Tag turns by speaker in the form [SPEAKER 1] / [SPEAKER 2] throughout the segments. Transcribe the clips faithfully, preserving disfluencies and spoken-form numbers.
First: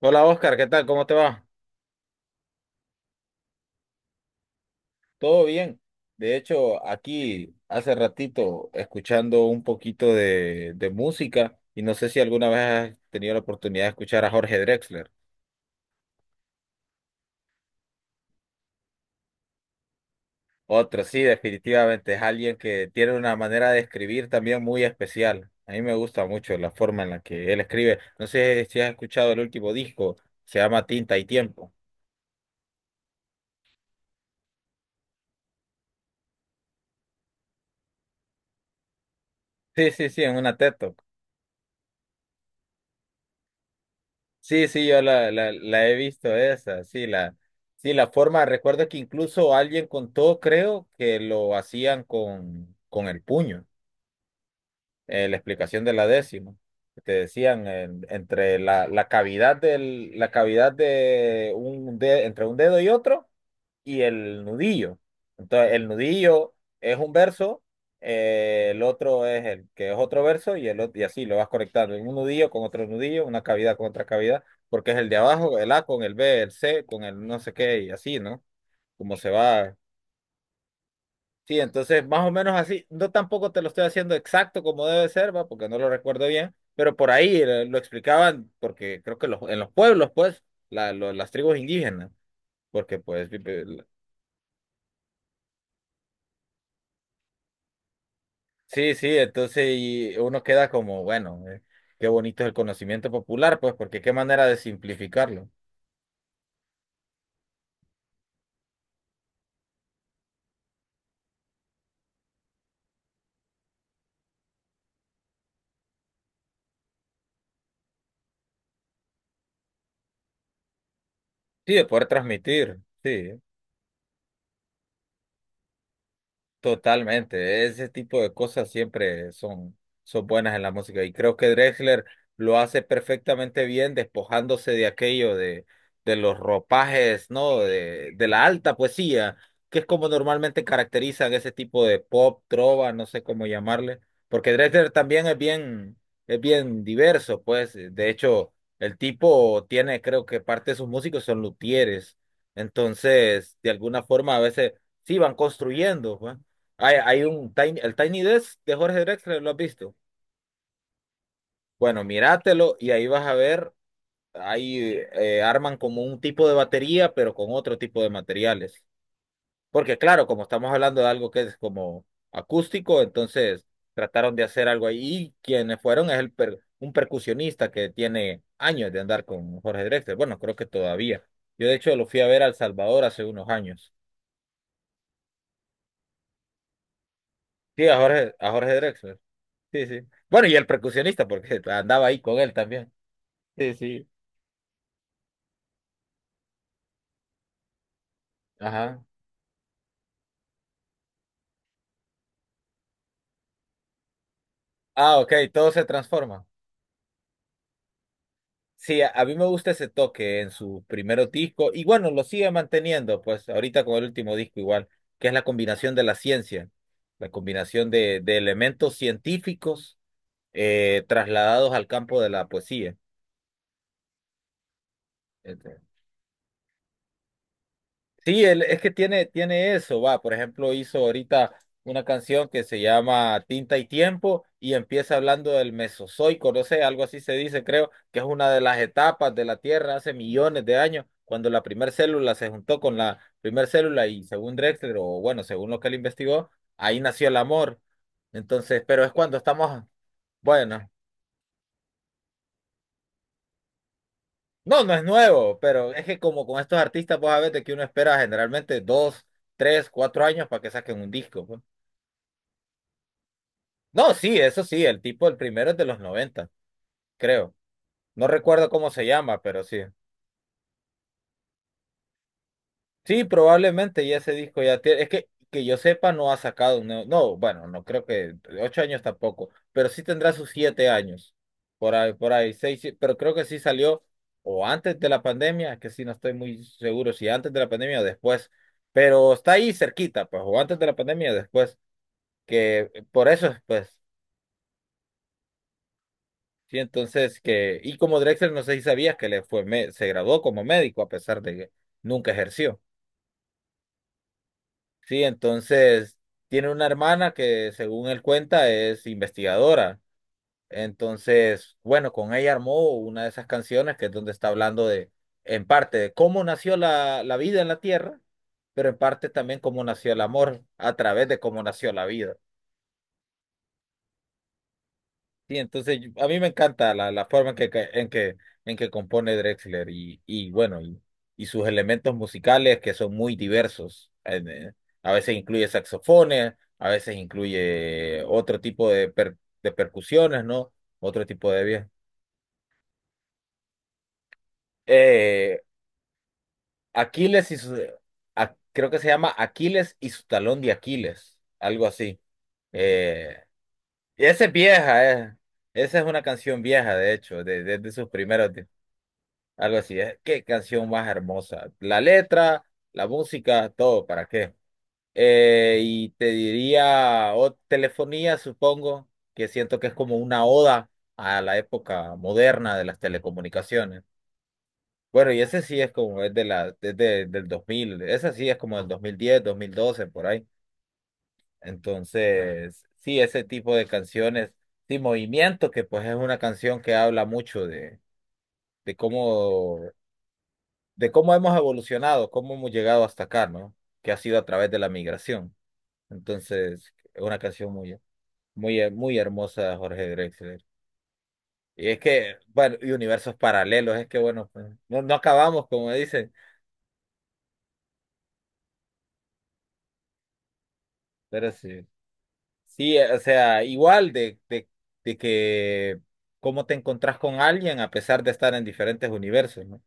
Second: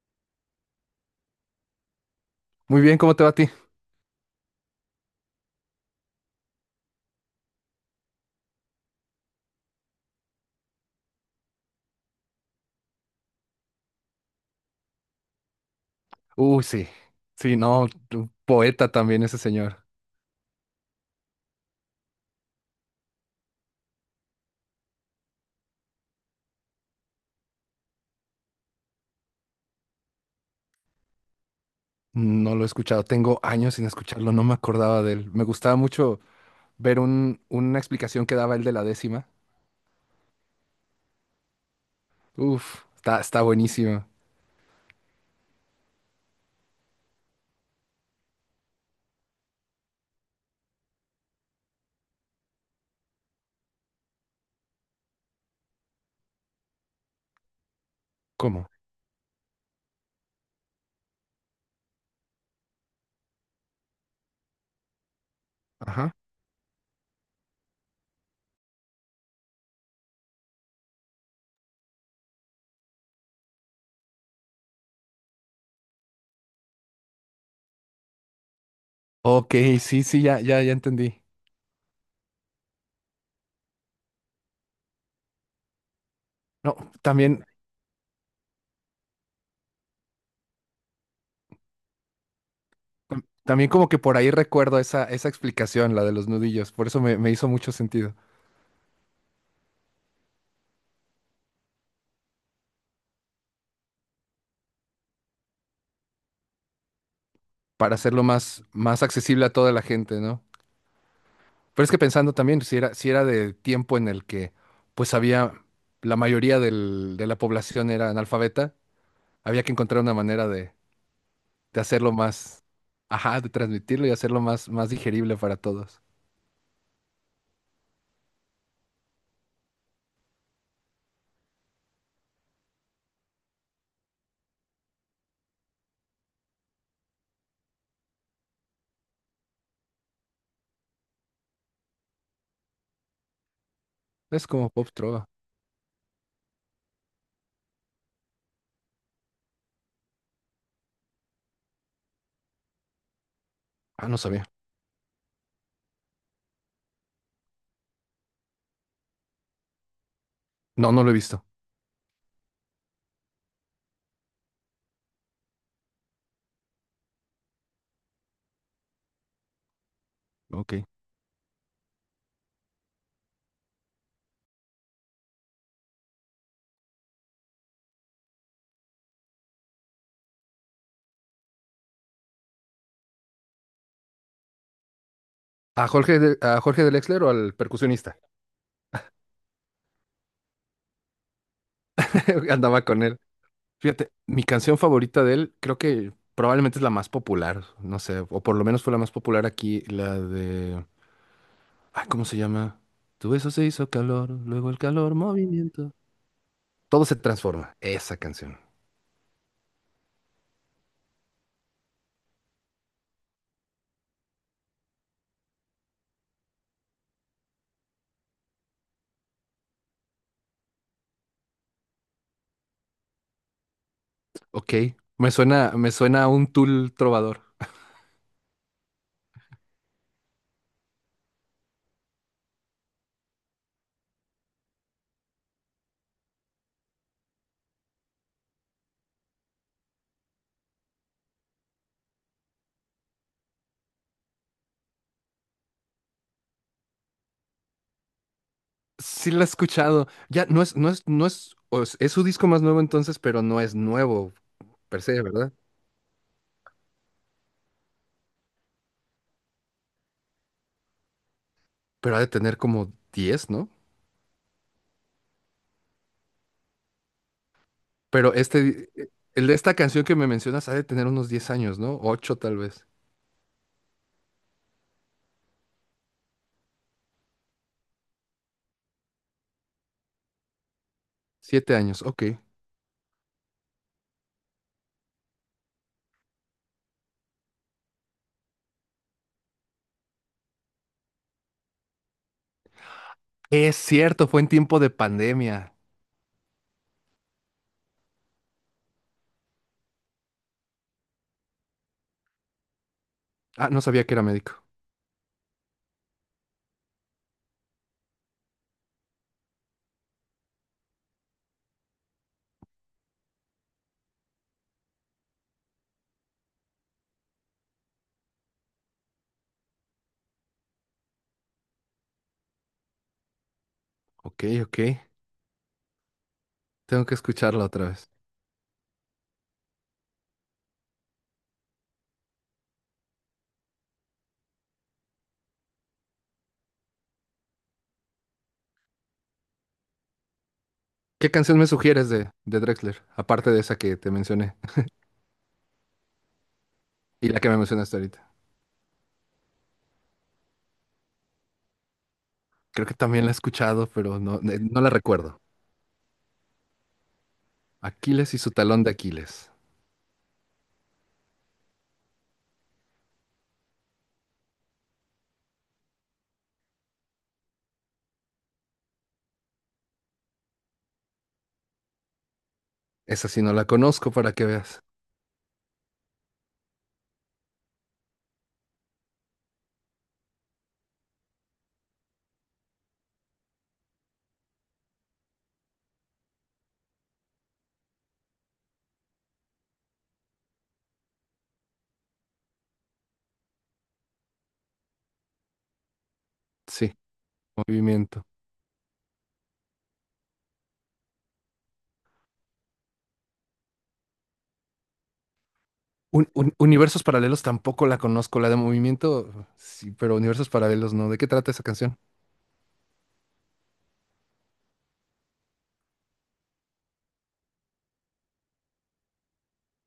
[SPEAKER 1] Hola Oscar, ¿qué tal? ¿Cómo te va?
[SPEAKER 2] Muy bien, ¿cómo te va a ti?
[SPEAKER 1] ¿Todo bien? De hecho, aquí hace ratito escuchando un poquito de, de música y no sé si alguna vez has tenido la oportunidad de escuchar a Jorge Drexler.
[SPEAKER 2] Uy, sí. Sí, no, un poeta también ese señor.
[SPEAKER 1] Otro, sí, definitivamente es alguien que tiene una manera de escribir también muy especial. A mí me gusta mucho la forma en la que él escribe. No sé si has escuchado el último disco, se llama Tinta y Tiempo.
[SPEAKER 2] No lo he escuchado. Tengo años sin escucharlo, no me acordaba de él. Me gustaba mucho ver un, una explicación que daba él de la décima.
[SPEAKER 1] Sí, sí, sí, en una teto.
[SPEAKER 2] Uf, está, está buenísimo.
[SPEAKER 1] Sí, sí, yo la, la, la he visto esa, sí, la, sí, la forma, recuerdo que incluso alguien contó, creo, que lo hacían con, con el puño, eh, la explicación de la décima. Te decían en- entre
[SPEAKER 2] ¿Cómo?
[SPEAKER 1] la, la cavidad del, la cavidad de un de- entre un dedo y otro y el nudillo. Entonces, el
[SPEAKER 2] Ajá.
[SPEAKER 1] nudillo es un verso, eh, el otro es el que es otro verso y el otro, y así lo vas conectando. Un nudillo con otro nudillo, una cavidad con otra cavidad, porque es el de abajo, el A con el B, el C con el no sé qué y así, ¿no? Como se
[SPEAKER 2] Ok,
[SPEAKER 1] va.
[SPEAKER 2] sí, sí, ya, ya, ya entendí.
[SPEAKER 1] Sí, entonces más o menos así, no tampoco te lo estoy haciendo exacto como debe ser, va, porque no lo recuerdo bien,
[SPEAKER 2] No,
[SPEAKER 1] pero por ahí
[SPEAKER 2] también,
[SPEAKER 1] eh, lo explicaban, porque creo que los, en los pueblos, pues, la- lo- las tribus indígenas, porque
[SPEAKER 2] tam-
[SPEAKER 1] pues, vi- vi-
[SPEAKER 2] también
[SPEAKER 1] la-
[SPEAKER 2] como que por ahí recuerdo esa, esa explicación, la de los nudillos. Por eso me, me hizo mucho sentido.
[SPEAKER 1] sí, sí, entonces y uno queda como, bueno, eh, qué bonito es el conocimiento popular, pues, porque qué manera de simplificarlo,
[SPEAKER 2] Para hacerlo más, más accesible a toda la gente, ¿no? Pero es que pensando también, si era, si era de tiempo en el que pues había, la mayoría del- de la población era analfabeta, había que encontrar una manera de,
[SPEAKER 1] sí,
[SPEAKER 2] de
[SPEAKER 1] de poder
[SPEAKER 2] hacerlo más,
[SPEAKER 1] transmitir, sí.
[SPEAKER 2] ajá, de transmitirlo y hacerlo más, más digerible para todos.
[SPEAKER 1] Totalmente, ese tipo de cosas siempre son, son buenas en la música y creo que Drexler lo hace perfectamente bien despojándose de aquello de, de los ropajes, ¿no? De, de la alta poesía, que es como normalmente caracterizan ese tipo de pop, trova, no sé cómo llamarle,
[SPEAKER 2] Es
[SPEAKER 1] porque
[SPEAKER 2] como
[SPEAKER 1] Drexler
[SPEAKER 2] Pop Trova.
[SPEAKER 1] también es bien, es bien diverso, pues de hecho el tipo tiene, creo que parte de sus músicos son luthieres, entonces de alguna
[SPEAKER 2] Ah, no
[SPEAKER 1] forma a
[SPEAKER 2] sabía.
[SPEAKER 1] veces sí van construyendo, pues. Hay, hay un Tiny, el Tiny Desk de Jorge Drexler, ¿lo has visto?
[SPEAKER 2] No, no lo he visto.
[SPEAKER 1] Bueno, míratelo y ahí vas a ver, ahí eh, arman como un tipo de batería, pero con otro tipo de materiales. Porque claro, como estamos
[SPEAKER 2] Ok.
[SPEAKER 1] hablando de algo que es como acústico, entonces trataron de hacer algo ahí. Y quienes fueron es el per- un percusionista que tiene años de andar con Jorge Drexler. Bueno, creo que todavía. Yo de hecho lo fui a ver a El Salvador hace unos años.
[SPEAKER 2] ¿A Jorge, de- a Jorge del Exler o al
[SPEAKER 1] Sí, a
[SPEAKER 2] percusionista?
[SPEAKER 1] Jorge, a Jorge Drexler. Sí, sí. Bueno, y el percusionista, porque andaba ahí con él
[SPEAKER 2] Andaba
[SPEAKER 1] también.
[SPEAKER 2] con él.
[SPEAKER 1] Sí, sí.
[SPEAKER 2] Fíjate, mi canción favorita de él creo que probablemente es la más popular, no sé, o por lo menos fue la
[SPEAKER 1] Ajá.
[SPEAKER 2] más popular aquí, la de... Ay, ¿cómo se llama? Tu beso se hizo calor, luego el calor,
[SPEAKER 1] Ah, ok, todo se
[SPEAKER 2] movimiento.
[SPEAKER 1] transforma.
[SPEAKER 2] Todo se transforma. Esa canción.
[SPEAKER 1] Sí, a, a mí me gusta ese toque en su primer disco y bueno, lo sigue manteniendo, pues ahorita con el último disco igual, que es la combinación de la ciencia, la combinación de, de elementos científicos, eh, trasladados al campo de la poesía.
[SPEAKER 2] Ok. Me suena, me suena a un Tool trovador.
[SPEAKER 1] Sí, él, es que tiene, tiene eso, va, por ejemplo, hizo ahorita una canción que se llama Tinta y Tiempo y empieza hablando del Mesozoico, no sé, algo así se dice, creo, que es una de las etapas de la Tierra hace millones de años, cuando la primera célula se juntó con la primera célula y según Drexler, o bueno, según lo que él investigó, ahí nació el amor. Entonces, pero es
[SPEAKER 2] Sí
[SPEAKER 1] cuando
[SPEAKER 2] la he
[SPEAKER 1] estamos,
[SPEAKER 2] escuchado. Ya, no es, no
[SPEAKER 1] bueno,
[SPEAKER 2] es, no es, o es, es su disco más nuevo entonces, pero no es nuevo
[SPEAKER 1] no, no
[SPEAKER 2] per
[SPEAKER 1] es
[SPEAKER 2] se, ¿verdad?
[SPEAKER 1] nuevo, pero es que como con estos artistas, vos sabés de que uno espera generalmente dos, tres, cuatro años para que saquen un disco, pues.
[SPEAKER 2] Pero ha de tener como diez, ¿no?
[SPEAKER 1] No, sí, eso sí, el tipo, el primero es de los noventa, creo. No
[SPEAKER 2] Pero
[SPEAKER 1] recuerdo
[SPEAKER 2] este,
[SPEAKER 1] cómo se
[SPEAKER 2] eh,
[SPEAKER 1] llama,
[SPEAKER 2] el de
[SPEAKER 1] pero
[SPEAKER 2] esta
[SPEAKER 1] sí.
[SPEAKER 2] canción que me mencionas ha de tener unos diez años, ¿no? Ocho tal vez.
[SPEAKER 1] Sí, probablemente ya ese disco ya tiene. Es que, que yo sepa, no ha sacado un nuevo. No, bueno, no creo que. Ocho años tampoco, pero sí tendrá sus siete años.
[SPEAKER 2] siete
[SPEAKER 1] Por
[SPEAKER 2] años,
[SPEAKER 1] ahí,
[SPEAKER 2] ok.
[SPEAKER 1] por ahí, seis, sí, pero creo que sí salió o antes de la pandemia, que sí, no estoy muy seguro si antes de la pandemia o después. Pero está ahí cerquita, pues, o antes de la pandemia o después. Que por eso,
[SPEAKER 2] Es
[SPEAKER 1] pues.
[SPEAKER 2] cierto, fue en tiempo de pandemia.
[SPEAKER 1] Sí, entonces que, y como Drexler, no sé si sabías que le fue, me- se graduó como médico a pesar de que nunca ejerció.
[SPEAKER 2] Ah, no sabía que era médico.
[SPEAKER 1] Sí, entonces tiene una hermana que según él cuenta es investigadora. Entonces, bueno, con ella armó una de esas canciones que es donde está hablando de, en parte, de cómo nació la, la vida en la Tierra, pero en parte también cómo nació el amor a través de cómo nació la vida.
[SPEAKER 2] Ok, ok.
[SPEAKER 1] Sí, entonces yo- a mí me encanta
[SPEAKER 2] Tengo
[SPEAKER 1] la,
[SPEAKER 2] que
[SPEAKER 1] la forma en
[SPEAKER 2] escucharla
[SPEAKER 1] que, que-
[SPEAKER 2] otra
[SPEAKER 1] en
[SPEAKER 2] vez.
[SPEAKER 1] que, en que compone Drexler y, y bueno, y, y sus elementos musicales que son muy diversos. En, eh, a veces incluye saxofones, a veces incluye otro tipo de, per- de percusiones, ¿no? Otro
[SPEAKER 2] ¿Qué
[SPEAKER 1] tipo
[SPEAKER 2] canción
[SPEAKER 1] de
[SPEAKER 2] me
[SPEAKER 1] bien.
[SPEAKER 2] sugieres de, de Drexler? Aparte de esa que te mencioné
[SPEAKER 1] Eh,
[SPEAKER 2] y la que
[SPEAKER 1] Aquiles y
[SPEAKER 2] me
[SPEAKER 1] su,
[SPEAKER 2] mencionaste ahorita.
[SPEAKER 1] a- creo que se llama Aquiles y su talón de Aquiles, algo así.
[SPEAKER 2] Creo que también la he
[SPEAKER 1] Eh,
[SPEAKER 2] escuchado, pero
[SPEAKER 1] y
[SPEAKER 2] no,
[SPEAKER 1] esa es
[SPEAKER 2] ne- no la
[SPEAKER 1] vieja, eh.
[SPEAKER 2] recuerdo.
[SPEAKER 1] Esa es una canción vieja, de hecho, de, de de sus
[SPEAKER 2] Aquiles y
[SPEAKER 1] primeros.
[SPEAKER 2] su talón de Aquiles.
[SPEAKER 1] Algo así es. Qué canción más hermosa. La letra, la música, todo, ¿para qué? Eh, y te diría, o telefonía, supongo, que siento que es como una oda a la época moderna de las
[SPEAKER 2] Esa sí no la
[SPEAKER 1] telecomunicaciones.
[SPEAKER 2] conozco para que veas.
[SPEAKER 1] Bueno, y ese sí es como es de la, es de- del dos mil, ese sí es como del dos dos mil diez, dos mil doce, por ahí. Entonces, sí, ese tipo de canciones, sí, Movimiento, que pues es una canción que habla mucho de, de cómo de cómo hemos evolucionado, cómo hemos llegado hasta acá, ¿no? Que ha sido a través de la migración.
[SPEAKER 2] Sí,
[SPEAKER 1] Entonces, es una canción muy,
[SPEAKER 2] movimiento.
[SPEAKER 1] muy, muy hermosa de Jorge Drexler. Y es que, bueno, y universos paralelos, es que, bueno, pues, no, no acabamos, como
[SPEAKER 2] Un-
[SPEAKER 1] dicen,
[SPEAKER 2] un- universos paralelos tampoco la conozco. La de movimiento, sí, pero universos paralelos no. ¿De qué
[SPEAKER 1] pero
[SPEAKER 2] trata esa
[SPEAKER 1] sí.
[SPEAKER 2] canción?
[SPEAKER 1] Sí, eh, o sea, igual de, de, de que cómo te encontrás con alguien a pesar de estar en diferentes universos, ¿no?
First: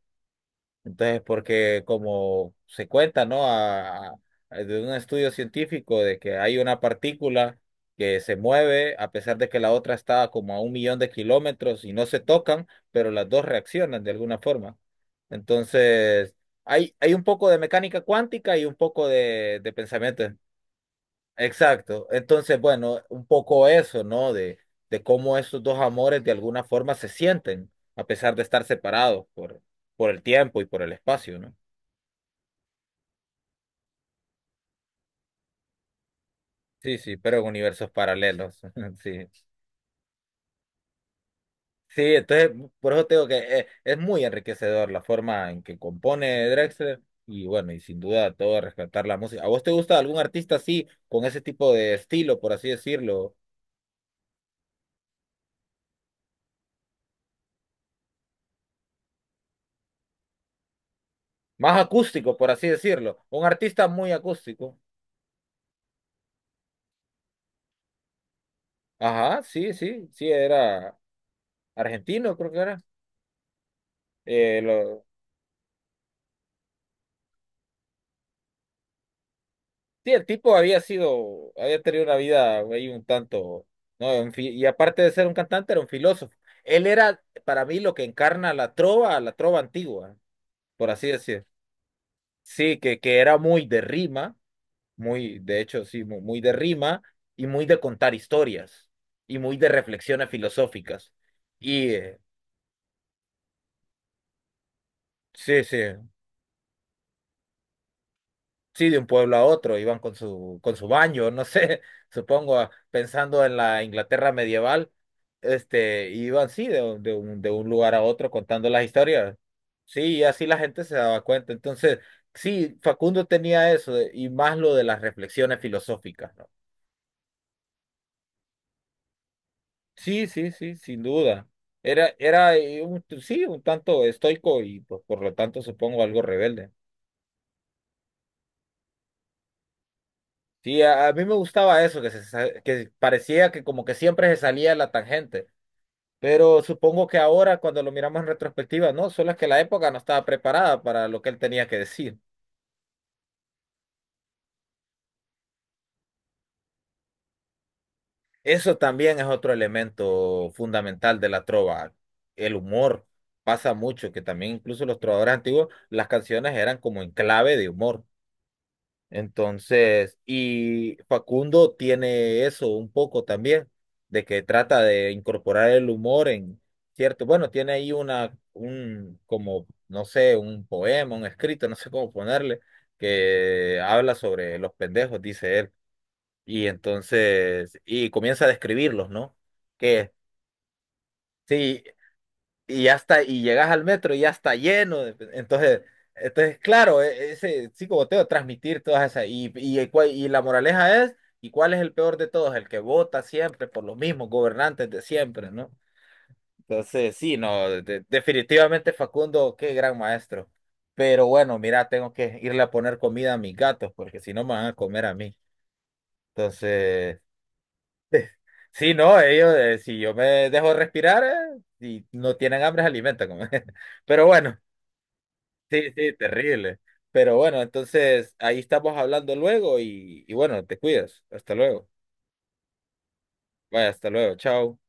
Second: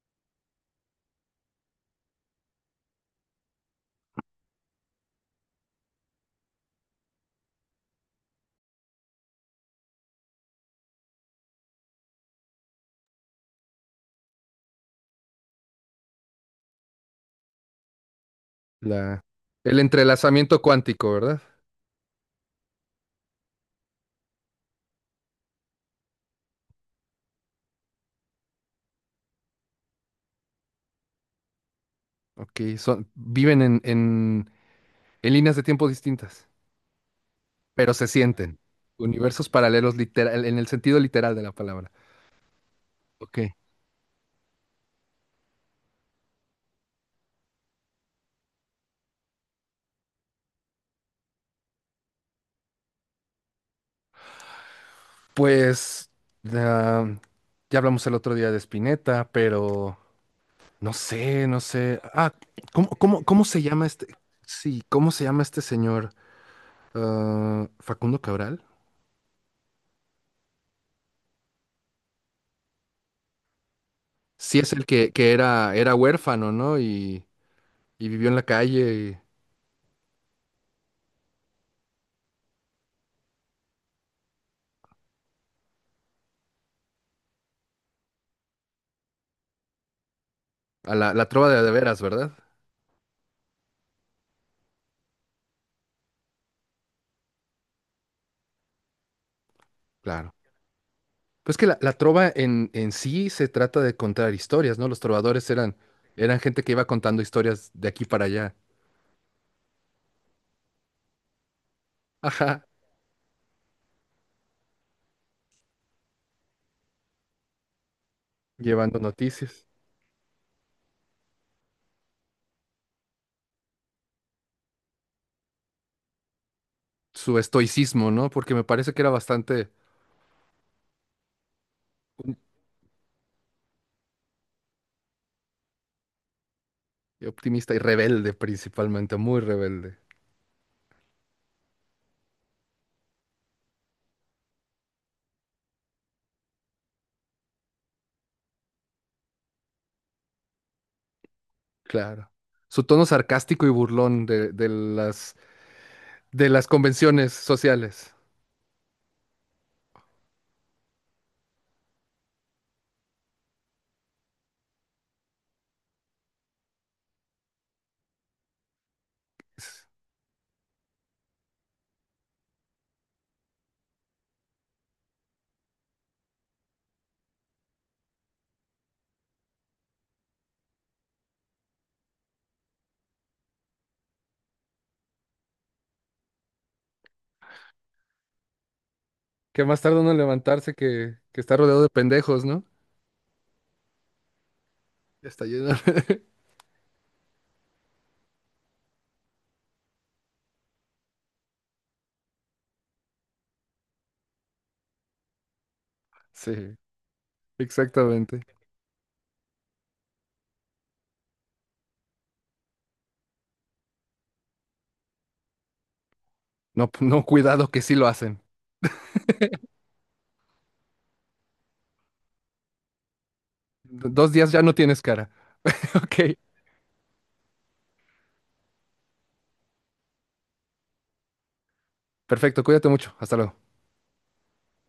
[SPEAKER 1] Entonces, porque como se cuenta, ¿no? A- a- de un estudio científico de que hay una partícula que se mueve a pesar de que la otra está como a un millón de kilómetros y no se tocan, pero las dos reaccionan de alguna forma. Entonces, hay, hay un poco de mecánica cuántica y un poco
[SPEAKER 2] La,
[SPEAKER 1] de, de
[SPEAKER 2] el
[SPEAKER 1] pensamiento.
[SPEAKER 2] entrelazamiento cuántico, ¿verdad?
[SPEAKER 1] Exacto. Entonces, bueno, un poco eso, ¿no? De, de cómo esos dos amores de alguna forma se sienten, a pesar de estar separados por, por, el tiempo y por el espacio, ¿no?
[SPEAKER 2] Ok, son, viven en, en, en líneas de tiempo distintas,
[SPEAKER 1] Sí, sí, pero en universos
[SPEAKER 2] pero se
[SPEAKER 1] paralelos.
[SPEAKER 2] sienten.
[SPEAKER 1] Sí.
[SPEAKER 2] Universos paralelos literal, en el sentido literal de la palabra.
[SPEAKER 1] Sí, entonces, por eso te digo que
[SPEAKER 2] Ok.
[SPEAKER 1] eh, es, muy enriquecedor la forma en que compone Drexler y bueno, y sin duda todo rescatar la música. ¿A vos te gusta algún artista así, con ese tipo de estilo, por así decirlo?
[SPEAKER 2] Pues ah, ya hablamos el otro día de Spinetta, pero no sé, no
[SPEAKER 1] Más
[SPEAKER 2] sé. Ah,
[SPEAKER 1] acústico, por así
[SPEAKER 2] ¿cómo,
[SPEAKER 1] decirlo.
[SPEAKER 2] cómo, ¿cómo
[SPEAKER 1] Un
[SPEAKER 2] se llama
[SPEAKER 1] artista
[SPEAKER 2] este?
[SPEAKER 1] muy acústico.
[SPEAKER 2] Sí, ¿cómo se llama este señor? Ah, Facundo Cabral.
[SPEAKER 1] Ajá, sí, sí, sí, era argentino, creo que era.
[SPEAKER 2] Sí,
[SPEAKER 1] Eh,
[SPEAKER 2] es el
[SPEAKER 1] lo...
[SPEAKER 2] que, que era, era huérfano, ¿no? Y, y vivió en la calle. Y
[SPEAKER 1] Sí, el tipo había sido, había tenido una vida ahí un tanto, ¿no? Un fi- Y aparte de ser un cantante, era un filósofo. Él era, para mí, lo que encarna la trova, la trova antigua, por
[SPEAKER 2] a
[SPEAKER 1] así
[SPEAKER 2] la, la
[SPEAKER 1] decir.
[SPEAKER 2] trova de, de veras, ¿verdad?
[SPEAKER 1] Sí, que, que era muy de rima, muy, de hecho, sí, mu- muy de rima y muy de contar historias y muy de reflexiones
[SPEAKER 2] Claro.
[SPEAKER 1] filosóficas.
[SPEAKER 2] Pues que la,
[SPEAKER 1] Y
[SPEAKER 2] la
[SPEAKER 1] eh,
[SPEAKER 2] trova en, en sí se trata de contar historias, ¿no? Los trovadores
[SPEAKER 1] sí, sí.
[SPEAKER 2] eran, eran gente que iba contando historias de aquí para allá.
[SPEAKER 1] Sí, de un pueblo a otro, iban con su, con su baño, no sé, supongo,
[SPEAKER 2] Ajá,
[SPEAKER 1] ah, pensando en la Inglaterra medieval, este, iban, sí, de, de un, de un lugar a otro contando las
[SPEAKER 2] llevando
[SPEAKER 1] historias.
[SPEAKER 2] noticias.
[SPEAKER 1] Sí, y así la gente se daba cuenta. Entonces, sí, Facundo tenía eso, de- y más lo de las reflexiones filosóficas, ¿no?
[SPEAKER 2] Su estoicismo, ¿no? Porque me parece que era bastante
[SPEAKER 1] Sí, sí, sí, sin duda. Era, era eh, un, sí, un tanto estoico y pues, por lo tanto supongo algo rebelde.
[SPEAKER 2] optimista y rebelde principalmente, muy rebelde.
[SPEAKER 1] Sí, a, a mí me gustaba eso, que, se, sa- que parecía que como que siempre se salía de la tangente. Pero supongo que ahora, cuando lo miramos en retrospectiva, no, solo es que la época no estaba preparada para lo que él tenía que decir.
[SPEAKER 2] Claro. Su tono sarcástico y burlón de, de las, de las convenciones sociales.
[SPEAKER 1] Eso también es otro elemento fundamental de la trova, el humor. Pasa mucho, que también incluso los trovadores antiguos, las canciones eran como en clave de humor. Entonces, y Facundo tiene eso un poco también, de que trata de incorporar el humor en, cierto, bueno, tiene ahí una, un, como, no sé, un poema, un escrito, no sé cómo ponerle, que habla sobre los pendejos, dice él, y entonces, y comienza a describirlos, ¿no?
[SPEAKER 2] Que más tarde uno
[SPEAKER 1] Que
[SPEAKER 2] en levantarse que, que está rodeado
[SPEAKER 1] sí,
[SPEAKER 2] de pendejos, ¿no?
[SPEAKER 1] y ya está, y llegas al metro y ya está lleno. de-
[SPEAKER 2] Está lleno.
[SPEAKER 1] Entonces, entonces claro, e- ese psicoboteo, transmitir todas esas. Y, y, el cua- y la moraleja es, ¿y cuál es el peor de todos? El que vota siempre por los mismos gobernantes de siempre, ¿no?
[SPEAKER 2] Sí,
[SPEAKER 1] Entonces, sí, no, de-
[SPEAKER 2] exactamente.
[SPEAKER 1] definitivamente Facundo, qué gran maestro. Pero bueno, mira, tengo que irle a poner comida a mis gatos, porque si no me van a comer a mí.
[SPEAKER 2] No,
[SPEAKER 1] Entonces,
[SPEAKER 2] no, cuidado que sí lo hacen.
[SPEAKER 1] sí, no, ellos, eh, si yo me dejo respirar, eh, y no tienen hambre, se alimentan. Pero
[SPEAKER 2] Dos días
[SPEAKER 1] bueno.
[SPEAKER 2] ya no tienes cara.
[SPEAKER 1] Sí, sí,
[SPEAKER 2] Ok,
[SPEAKER 1] terrible. Pero bueno, entonces ahí estamos hablando luego y, y bueno, te cuidas. Hasta luego.
[SPEAKER 2] perfecto, cuídate mucho. Hasta luego.
[SPEAKER 1] Vaya, hasta luego. Chao.